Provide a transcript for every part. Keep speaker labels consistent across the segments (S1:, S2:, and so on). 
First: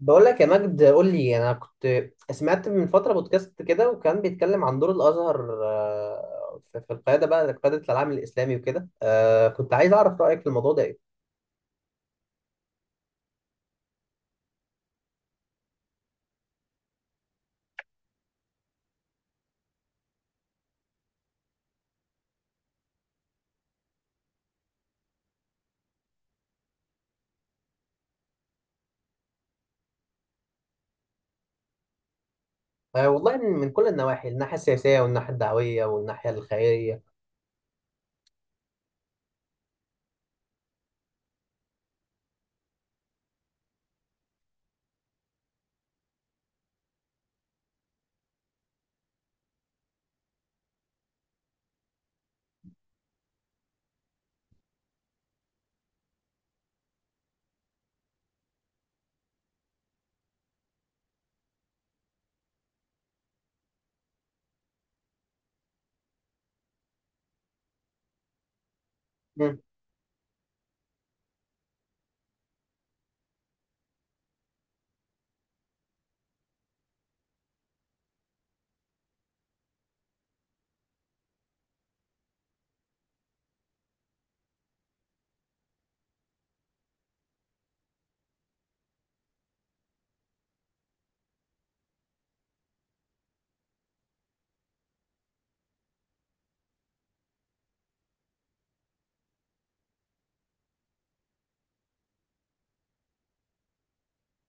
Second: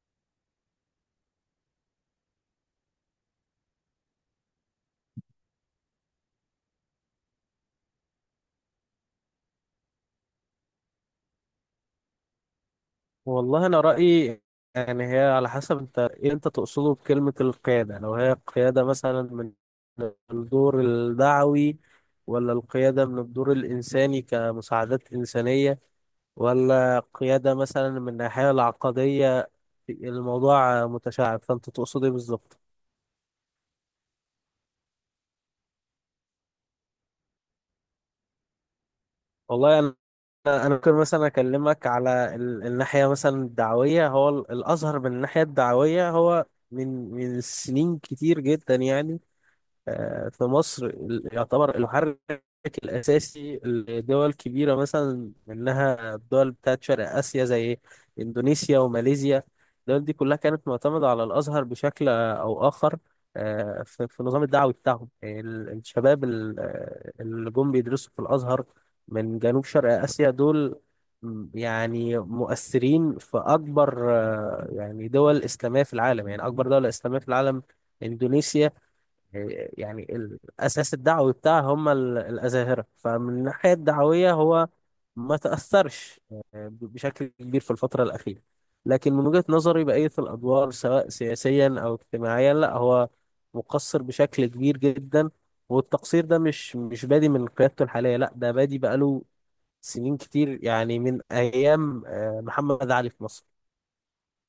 S1: بقول لك يا مجد، قول لي. انا كنت سمعت من فتره بودكاست كده، وكان بيتكلم عن دور الازهر، في القياده، بقى قياده العالم الاسلامي وكده. كنت عايز اعرف رايك في الموضوع ده ايه؟
S2: والله انا رايي، يعني هي على حسب انت ايه انت تقصده بكلمه القياده، لو هي قياده مثلا من الدور الدعوي، ولا القياده من الدور الانساني كمساعدات انسانيه، ولا قياده مثلا من الناحيه العقديه. الموضوع متشعب، فانت تقصد ايه بالظبط؟
S1: والله من كل النواحي، الناحيه السياسيه والناحيه الدعويه والناحيه الخيريه.
S2: والله انا ممكن مثلا اكلمك على الناحيه مثلا الدعويه. هو الازهر من الناحيه الدعويه هو من سنين كتير جدا، يعني في مصر يعتبر المحرك الأساسي لدول كبيرة، مثلا منها الدول بتاعت شرق آسيا زي إندونيسيا وماليزيا. الدول دي كلها كانت معتمدة على الأزهر بشكل أو آخر، في النظام الدعوي بتاعهم. يعني الشباب اللي جم بيدرسوا في الأزهر من
S1: مم.
S2: جنوب شرق آسيا دول، يعني مؤثرين في أكبر يعني دول إسلامية في العالم. يعني أكبر دولة إسلامية في العالم إندونيسيا، يعني الأساس الدعوي بتاعها هم الأزاهرة. فمن الناحية الدعوية هو ما تأثرش بشكل كبير في الفترة الأخيرة، لكن من وجهة نظري بقية الأدوار سواء سياسيا أو اجتماعيا، لا هو مقصر بشكل كبير جدا. والتقصير ده مش بادي من قيادته الحالية، لا ده بادي بقاله سنين كتير، يعني من أيام محمد علي في مصر.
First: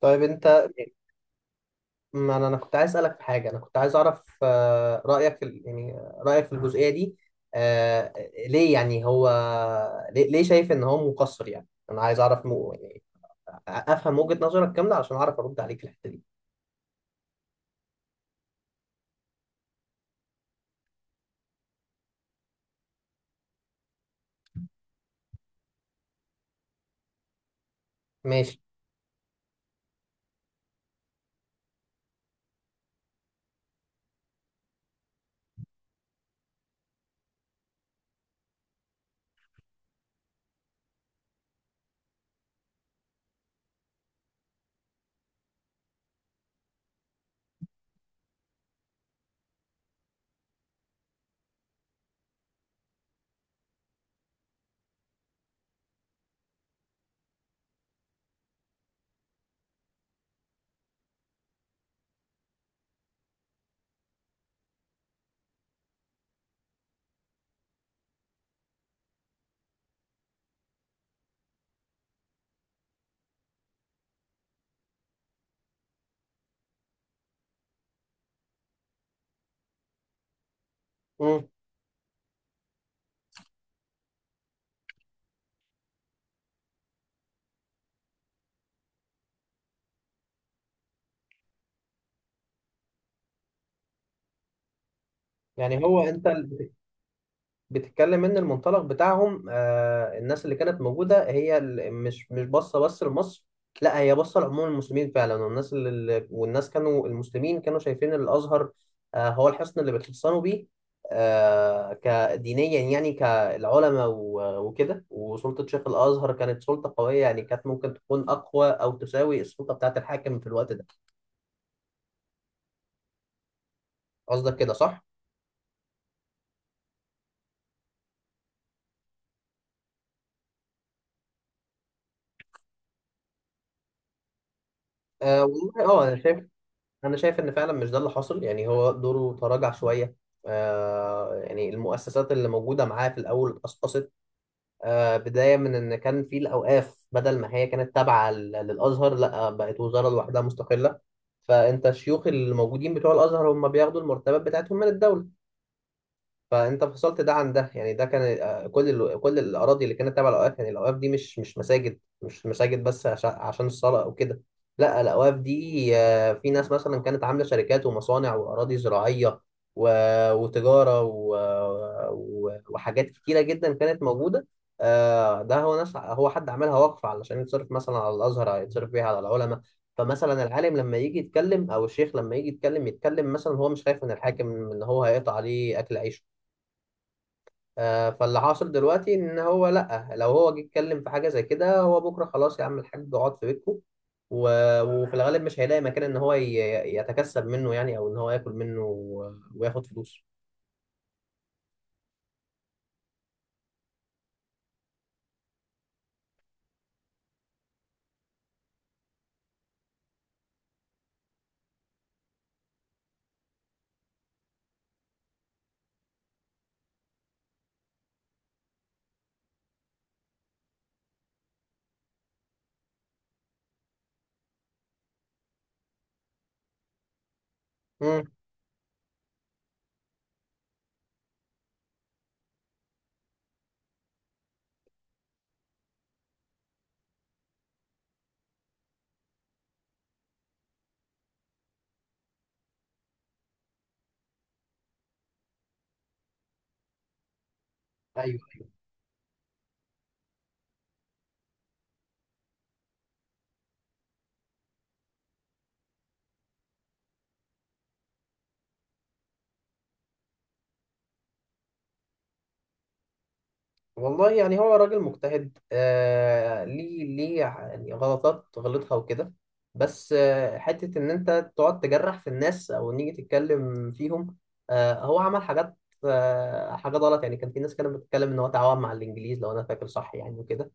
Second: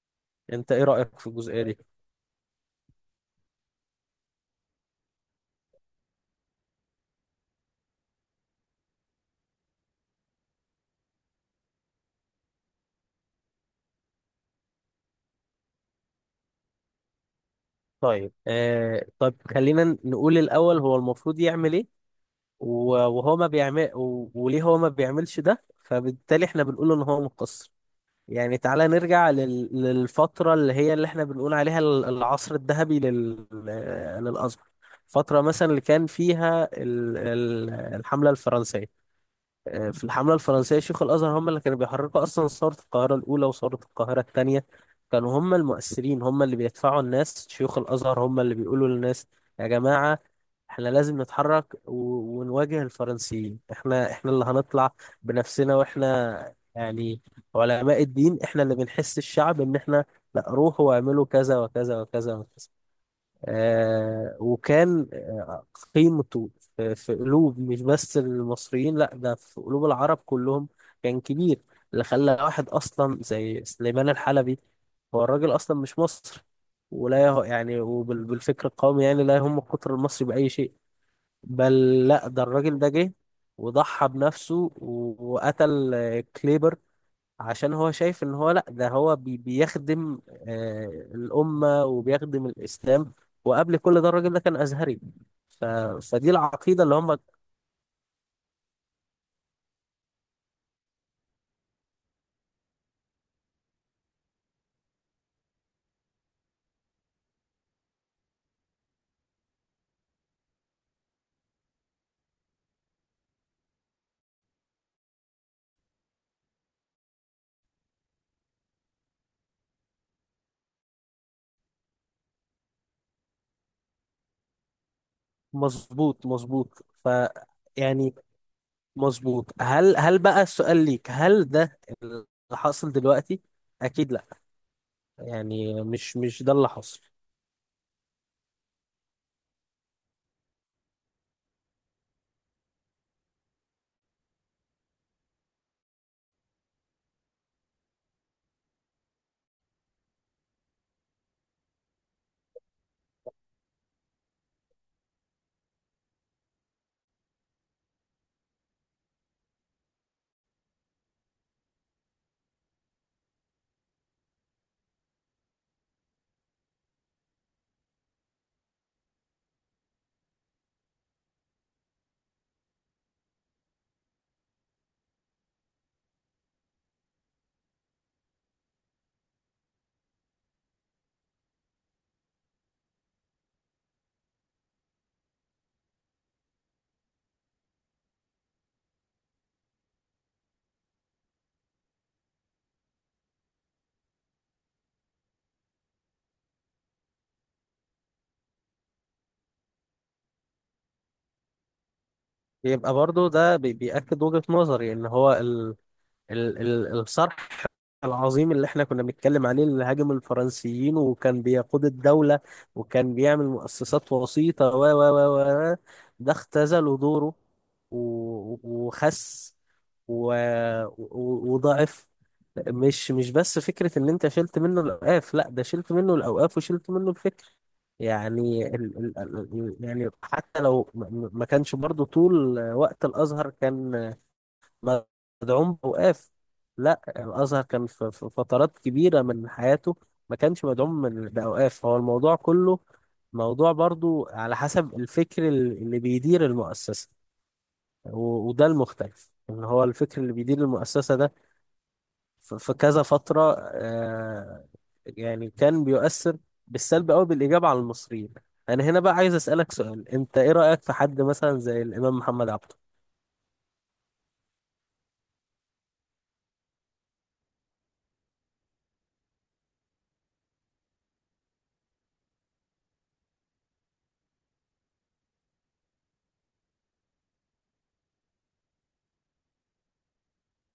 S1: طيب انت.
S2: أنت إيه رأيك في الجزئية دي؟
S1: ما أنا كنت عايز اسالك في حاجه، انا كنت عايز اعرف رايك في يعني رايك في الجزئيه دي. آه، ليه؟ يعني هو ليه شايف ان هو مقصر؟ يعني انا عايز اعرف، افهم وجهة نظرك كاملة عشان اعرف ارد عليك في الحتة دي.
S2: طيب آه طب خلينا نقول الأول، هو المفروض يعمل إيه وهو ما بيعمل وليه هو ما بيعملش ده، فبالتالي احنا بنقول ان هو مقصر. يعني
S1: ماشي.
S2: تعالى نرجع للفترة اللي هي اللي احنا بنقول عليها العصر الذهبي للأزهر، فترة مثلا اللي كان فيها الحملة الفرنسية. في الحملة الفرنسية شيوخ الأزهر هم اللي كانوا بيحركوا أصلا ثورة القاهرة الأولى وثورة القاهرة الثانية. كانوا هم المؤثرين، هم اللي بيدفعوا الناس، شيوخ الأزهر هم اللي بيقولوا للناس: يا جماعة، احنا لازم نتحرك ونواجه الفرنسيين. احنا اللي هنطلع بنفسنا، واحنا يعني علماء الدين، احنا اللي بنحس الشعب ان احنا لا، روحوا واعملوا كذا وكذا وكذا وكذا. وكان قيمته في قلوب مش بس المصريين، لا ده في قلوب العرب كلهم، كان كبير. اللي خلى واحد اصلا زي سليمان الحلبي، هو الراجل اصلا مش مصري ولا يعني، وبالفكر القومي يعني لا يهم القطر المصري بأي شيء.
S1: امم.
S2: بل لا ده الراجل ده جه وضحى بنفسه وقتل كليبر، عشان هو شايف ان هو لا ده هو بيخدم آه الأمة وبيخدم الإسلام. وقبل كل ده الراجل ده كان أزهري. ف
S1: يعني هو، انت
S2: فدي العقيدة اللي هم.
S1: بتتكلم ان المنطلق بتاعهم، الناس اللي كانت موجودة هي مش باصة بس لمصر، لا هي باصة لعموم المسلمين فعلا. والناس كانوا المسلمين كانوا شايفين إن الازهر هو الحصن اللي بيتحصنوا بيه كدينيا، يعني كالعلماء وكده. وسلطة شيخ الازهر كانت سلطة قوية، يعني كانت ممكن تكون اقوى او تساوي السلطة بتاعت الحاكم في الوقت ده. قصدك كده صح؟
S2: مظبوط، مظبوط. يعني مظبوط. هل بقى السؤال ليك، هل ده اللي حاصل دلوقتي؟ أكيد لا.
S1: أه والله،
S2: يعني
S1: انا
S2: مش
S1: شايف
S2: ده اللي حاصل.
S1: انا شايف ان فعلا مش ده اللي حصل. يعني هو دوره تراجع شويه. يعني المؤسسات اللي موجوده معاه في الاول اتقصقصت. بدايه من ان كان في الاوقاف، بدل ما هي كانت تابعه للازهر، لا بقت وزاره لوحدها مستقله. فانت الشيوخ اللي موجودين بتوع الازهر هم بياخدوا المرتبات بتاعتهم من الدوله، فانت فصلت ده عن ده. يعني ده كان، كل الاراضي اللي كانت تابعه للاوقاف. يعني الاوقاف دي مش مساجد، مش مساجد بس عشان الصلاه او كده، لا الاوقاف دي في ناس مثلا كانت عامله شركات ومصانع واراضي زراعيه و... وتجاره وحاجات كتيره جدا كانت موجوده. ده هو ناس، هو حد عملها وقف علشان يتصرف مثلا على الازهر، يتصرف بيها على العلماء. فمثلا العالم لما يجي يتكلم، او الشيخ لما يجي يتكلم مثلا هو مش خايف من الحاكم ان هو هيقطع عليه اكل عيشه. فاللي حاصل دلوقتي ان هو، لا لو هو جه اتكلم في حاجه زي كده، هو بكره خلاص يا عم الحاج اقعد في بيتكم. و... وفي الغالب مش هيلاقي مكان ان هو يتكسب منه، يعني او ان هو ياكل منه وياخد فلوس.
S2: يبقى برضو ده بيأكد وجهة نظري ان هو ال ال ال الصرح العظيم اللي احنا كنا بنتكلم عليه، اللي هاجم الفرنسيين وكان بيقود الدولة وكان بيعمل مؤسسات وسيطة و و و و ده اختزلوا دوره و- وخس و... وضعف. مش بس فكرة ان انت شلت منه الاوقاف، لا ده شلت منه الاوقاف وشلت منه الفكر.
S1: امم.
S2: يعني يعني حتى لو ما كانش برضو طول وقت الازهر كان مدعوم بأوقاف، لا الأزهر كان في فترات كبيرة من حياته ما كانش مدعوم بأوقاف. هو الموضوع كله موضوع برضو على حسب الفكر اللي بيدير المؤسسة، وده المختلف إن هو الفكر اللي بيدير المؤسسة ده في كذا فترة يعني كان بيؤثر بالسلب أو بالإيجاب على المصريين. أنا هنا بقى عايز أسألك سؤال، أنت إيه رأيك في حد مثلا زي الإمام محمد عبد؟
S1: والله يعني هو راجل مجتهد، ليه ليه يعني غلطات غلطها وكده، بس حتة إن أنت تقعد تجرح في الناس أو نيجي تتكلم فيهم. هو عمل حاجات، حاجات غلط. يعني كان في ناس كانت بتتكلم إن هو تعاون مع الإنجليز، لو أنا فاكر صح، يعني وكده.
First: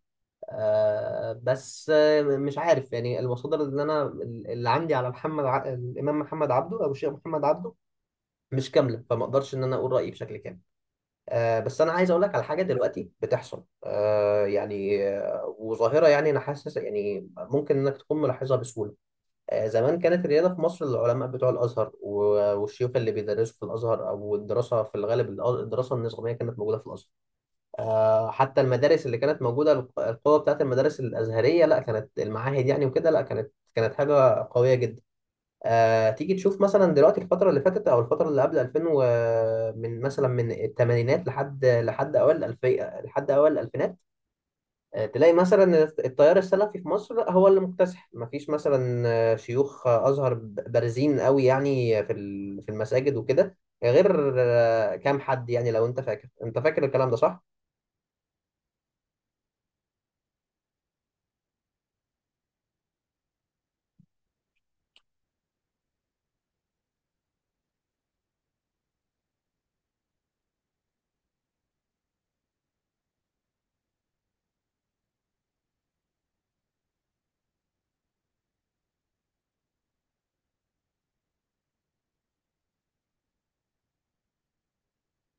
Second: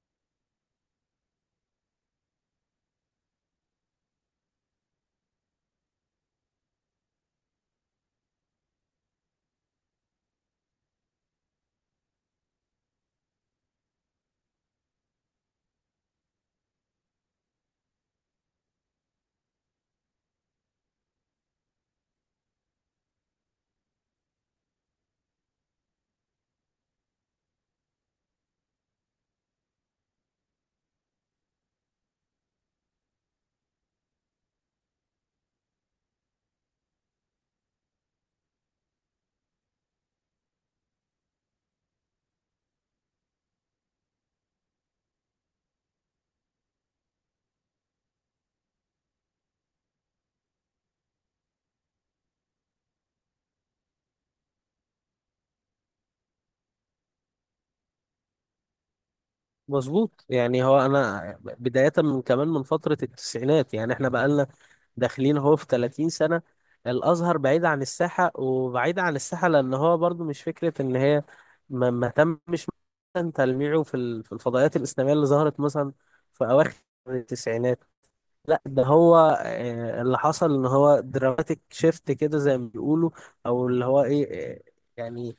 S1: بس مش عارف، يعني المصادر اللي أنا اللي عندي على الإمام محمد عبده أو الشيخ محمد عبده مش كاملة، فما أقدرش إن أنا أقول رأيي بشكل كامل. بس انا عايز اقول لك على حاجه دلوقتي بتحصل، يعني وظاهره. يعني انا حاسس يعني ممكن انك تكون ملاحظها بسهوله. زمان كانت الرياضه في مصر، العلماء بتوع الازهر والشيوخ اللي بيدرسوا في الازهر، او الدراسه في الغالب، الدراسه النظاميه كانت موجوده في الازهر. حتى المدارس اللي كانت موجوده، القوه بتاعت المدارس الازهريه، لا كانت المعاهد يعني وكده، لا كانت حاجه قويه جدا. تيجي تشوف مثلا دلوقتي الفترة اللي فاتت أو الفترة اللي قبل 2000 و، من مثلا من الثمانينات لحد أوائل الألفية لحد أوائل الألفينات. تلاقي مثلا التيار السلفي في مصر هو اللي مكتسح. مفيش مثلا شيوخ أزهر بارزين قوي يعني في في المساجد وكده، غير كام حد. يعني لو أنت فاكر، أنت فاكر الكلام ده صح؟
S2: مظبوط. يعني هو انا بداية من كمان من فترة التسعينات، يعني احنا بقالنا داخلين هو في 30 سنة الازهر بعيد عن الساحة. وبعيد عن الساحة لان هو برضو مش فكرة ان هي ما تمش مثلا تلميعه في في الفضائيات الاسلامية اللي ظهرت مثلا في اواخر التسعينات. لا ده هو اللي حصل ان هو دراماتيك شيفت كده زي ما بيقولوا، او اللي هو ايه يعني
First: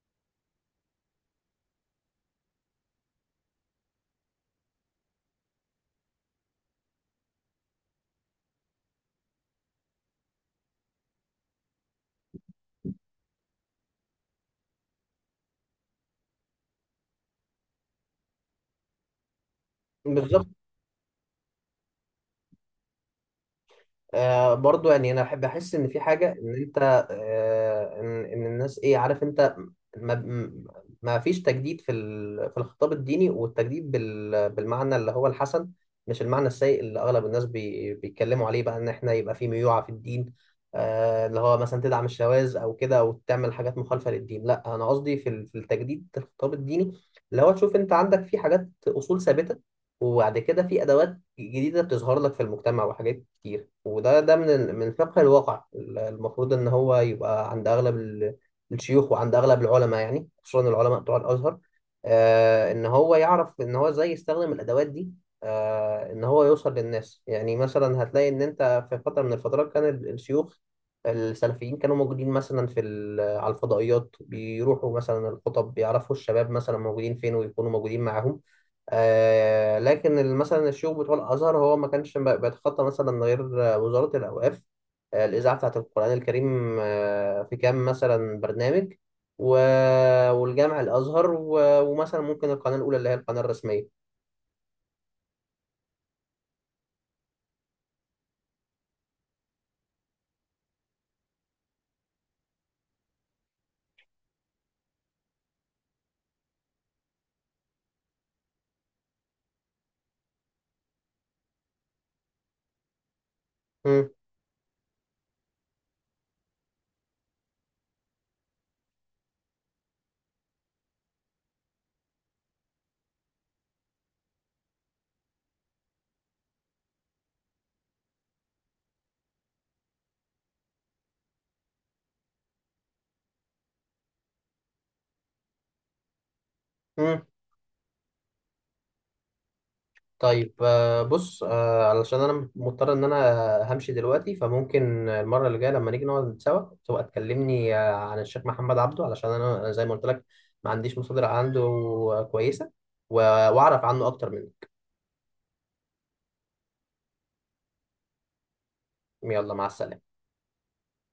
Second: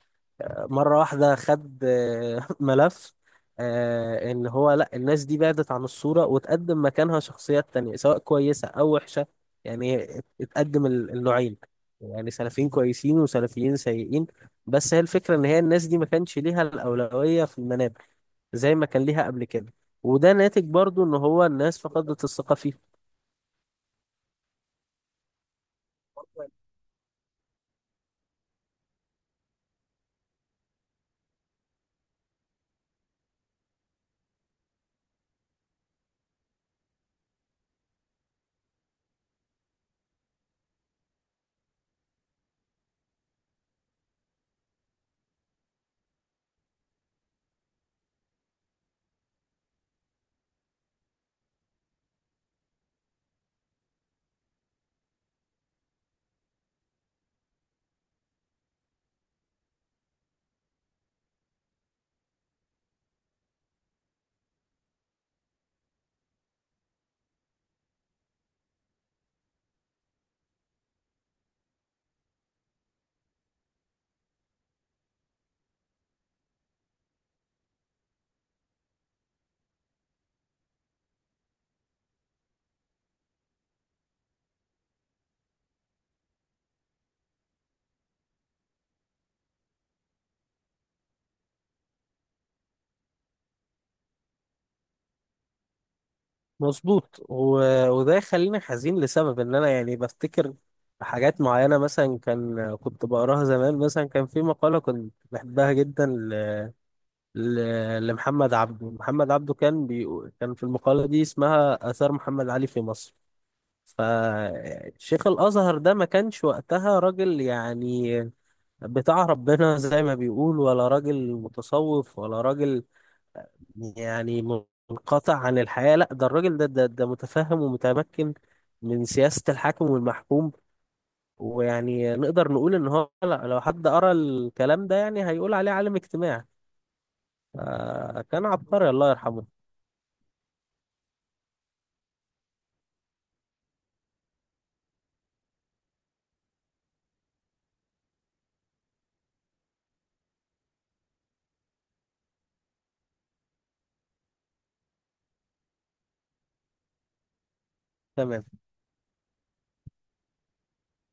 S2: مرة واحدة خد ملف ان هو لا الناس دي بعدت عن الصورة وتقدم مكانها شخصيات تانية سواء كويسة او وحشة. يعني اتقدم النوعين، يعني سلفيين كويسين وسلفيين سيئين. بس هي الفكرة ان هي الناس دي ما كانش ليها الأولوية في المنابر زي ما كان ليها قبل كده. وده
S1: بالظبط.
S2: ناتج برضو ان هو الناس فقدت الثقة فيه.
S1: برضو يعني انا احب احس ان في حاجه ان انت، ان الناس، ايه عارف انت ما م- ما فيش تجديد في في الخطاب الديني. والتجديد بالمعنى اللي هو الحسن، مش المعنى السيء اللي اغلب الناس بيتكلموا عليه بقى ان احنا يبقى في ميوعه في الدين. اللي هو مثلا تدعم الشواذ او كده، او تعمل حاجات مخالفه للدين، لا انا قصدي في في التجديد في الخطاب الديني اللي هو تشوف انت عندك في حاجات اصول ثابته، وبعد كده في ادوات جديدة بتظهر لك في المجتمع وحاجات كتير. وده ده من من فقه الواقع. المفروض إن هو يبقى عند أغلب الشيوخ وعند أغلب العلماء، يعني خصوصا العلماء بتوع الأزهر. إن هو يعرف إن هو إزاي يستخدم الأدوات دي، إن هو يوصل للناس. يعني مثلا هتلاقي إن أنت في فترة من الفترات كان الشيوخ السلفيين كانوا موجودين مثلا في على الفضائيات، بيروحوا مثلا الخطب، بيعرفوا الشباب مثلا موجودين فين، ويكونوا موجودين معاهم. لكن مثلا الشيوخ بتوع الازهر هو ما كانش بيتخطى مثلا غير وزاره الاوقاف، الاذاعه بتاعه القران الكريم، في كام مثلا برنامج و... والجامع الازهر ومثلا ممكن القناه الاولى اللي هي القناه الرسميه.
S2: مظبوط. وده يخليني حزين لسبب ان انا يعني بفتكر حاجات معينة، مثلا كان كنت بقراها زمان. مثلا كان في مقالة كنت بحبها جدا لمحمد عبده. محمد عبده كان بيقول، كان في المقالة دي اسمها آثار محمد علي في مصر،
S1: مم.
S2: فشيخ الأزهر ده ما كانش وقتها راجل يعني بتاع ربنا زي ما بيقول، ولا راجل متصوف، ولا راجل يعني منقطع عن الحياة. لا ده الراجل ده, متفهم ومتمكن من سياسة الحاكم والمحكوم. ويعني نقدر نقول ان هو لا، لو حد قرأ الكلام ده يعني هيقول عليه عالم اجتماع.
S1: مم.
S2: كان عبقري، الله يرحمه.
S1: طيب، بص، علشان انا مضطر ان انا همشي دلوقتي، فممكن المره اللي جايه لما نيجي نقعد سوا تبقى تكلمني عن الشيخ محمد عبده، علشان انا، أنا زي ما قلت لك ما عنديش مصادر عنده كويسه و- واعرف عنه اكتر منك.
S2: تمام.
S1: يلا، مع السلامه.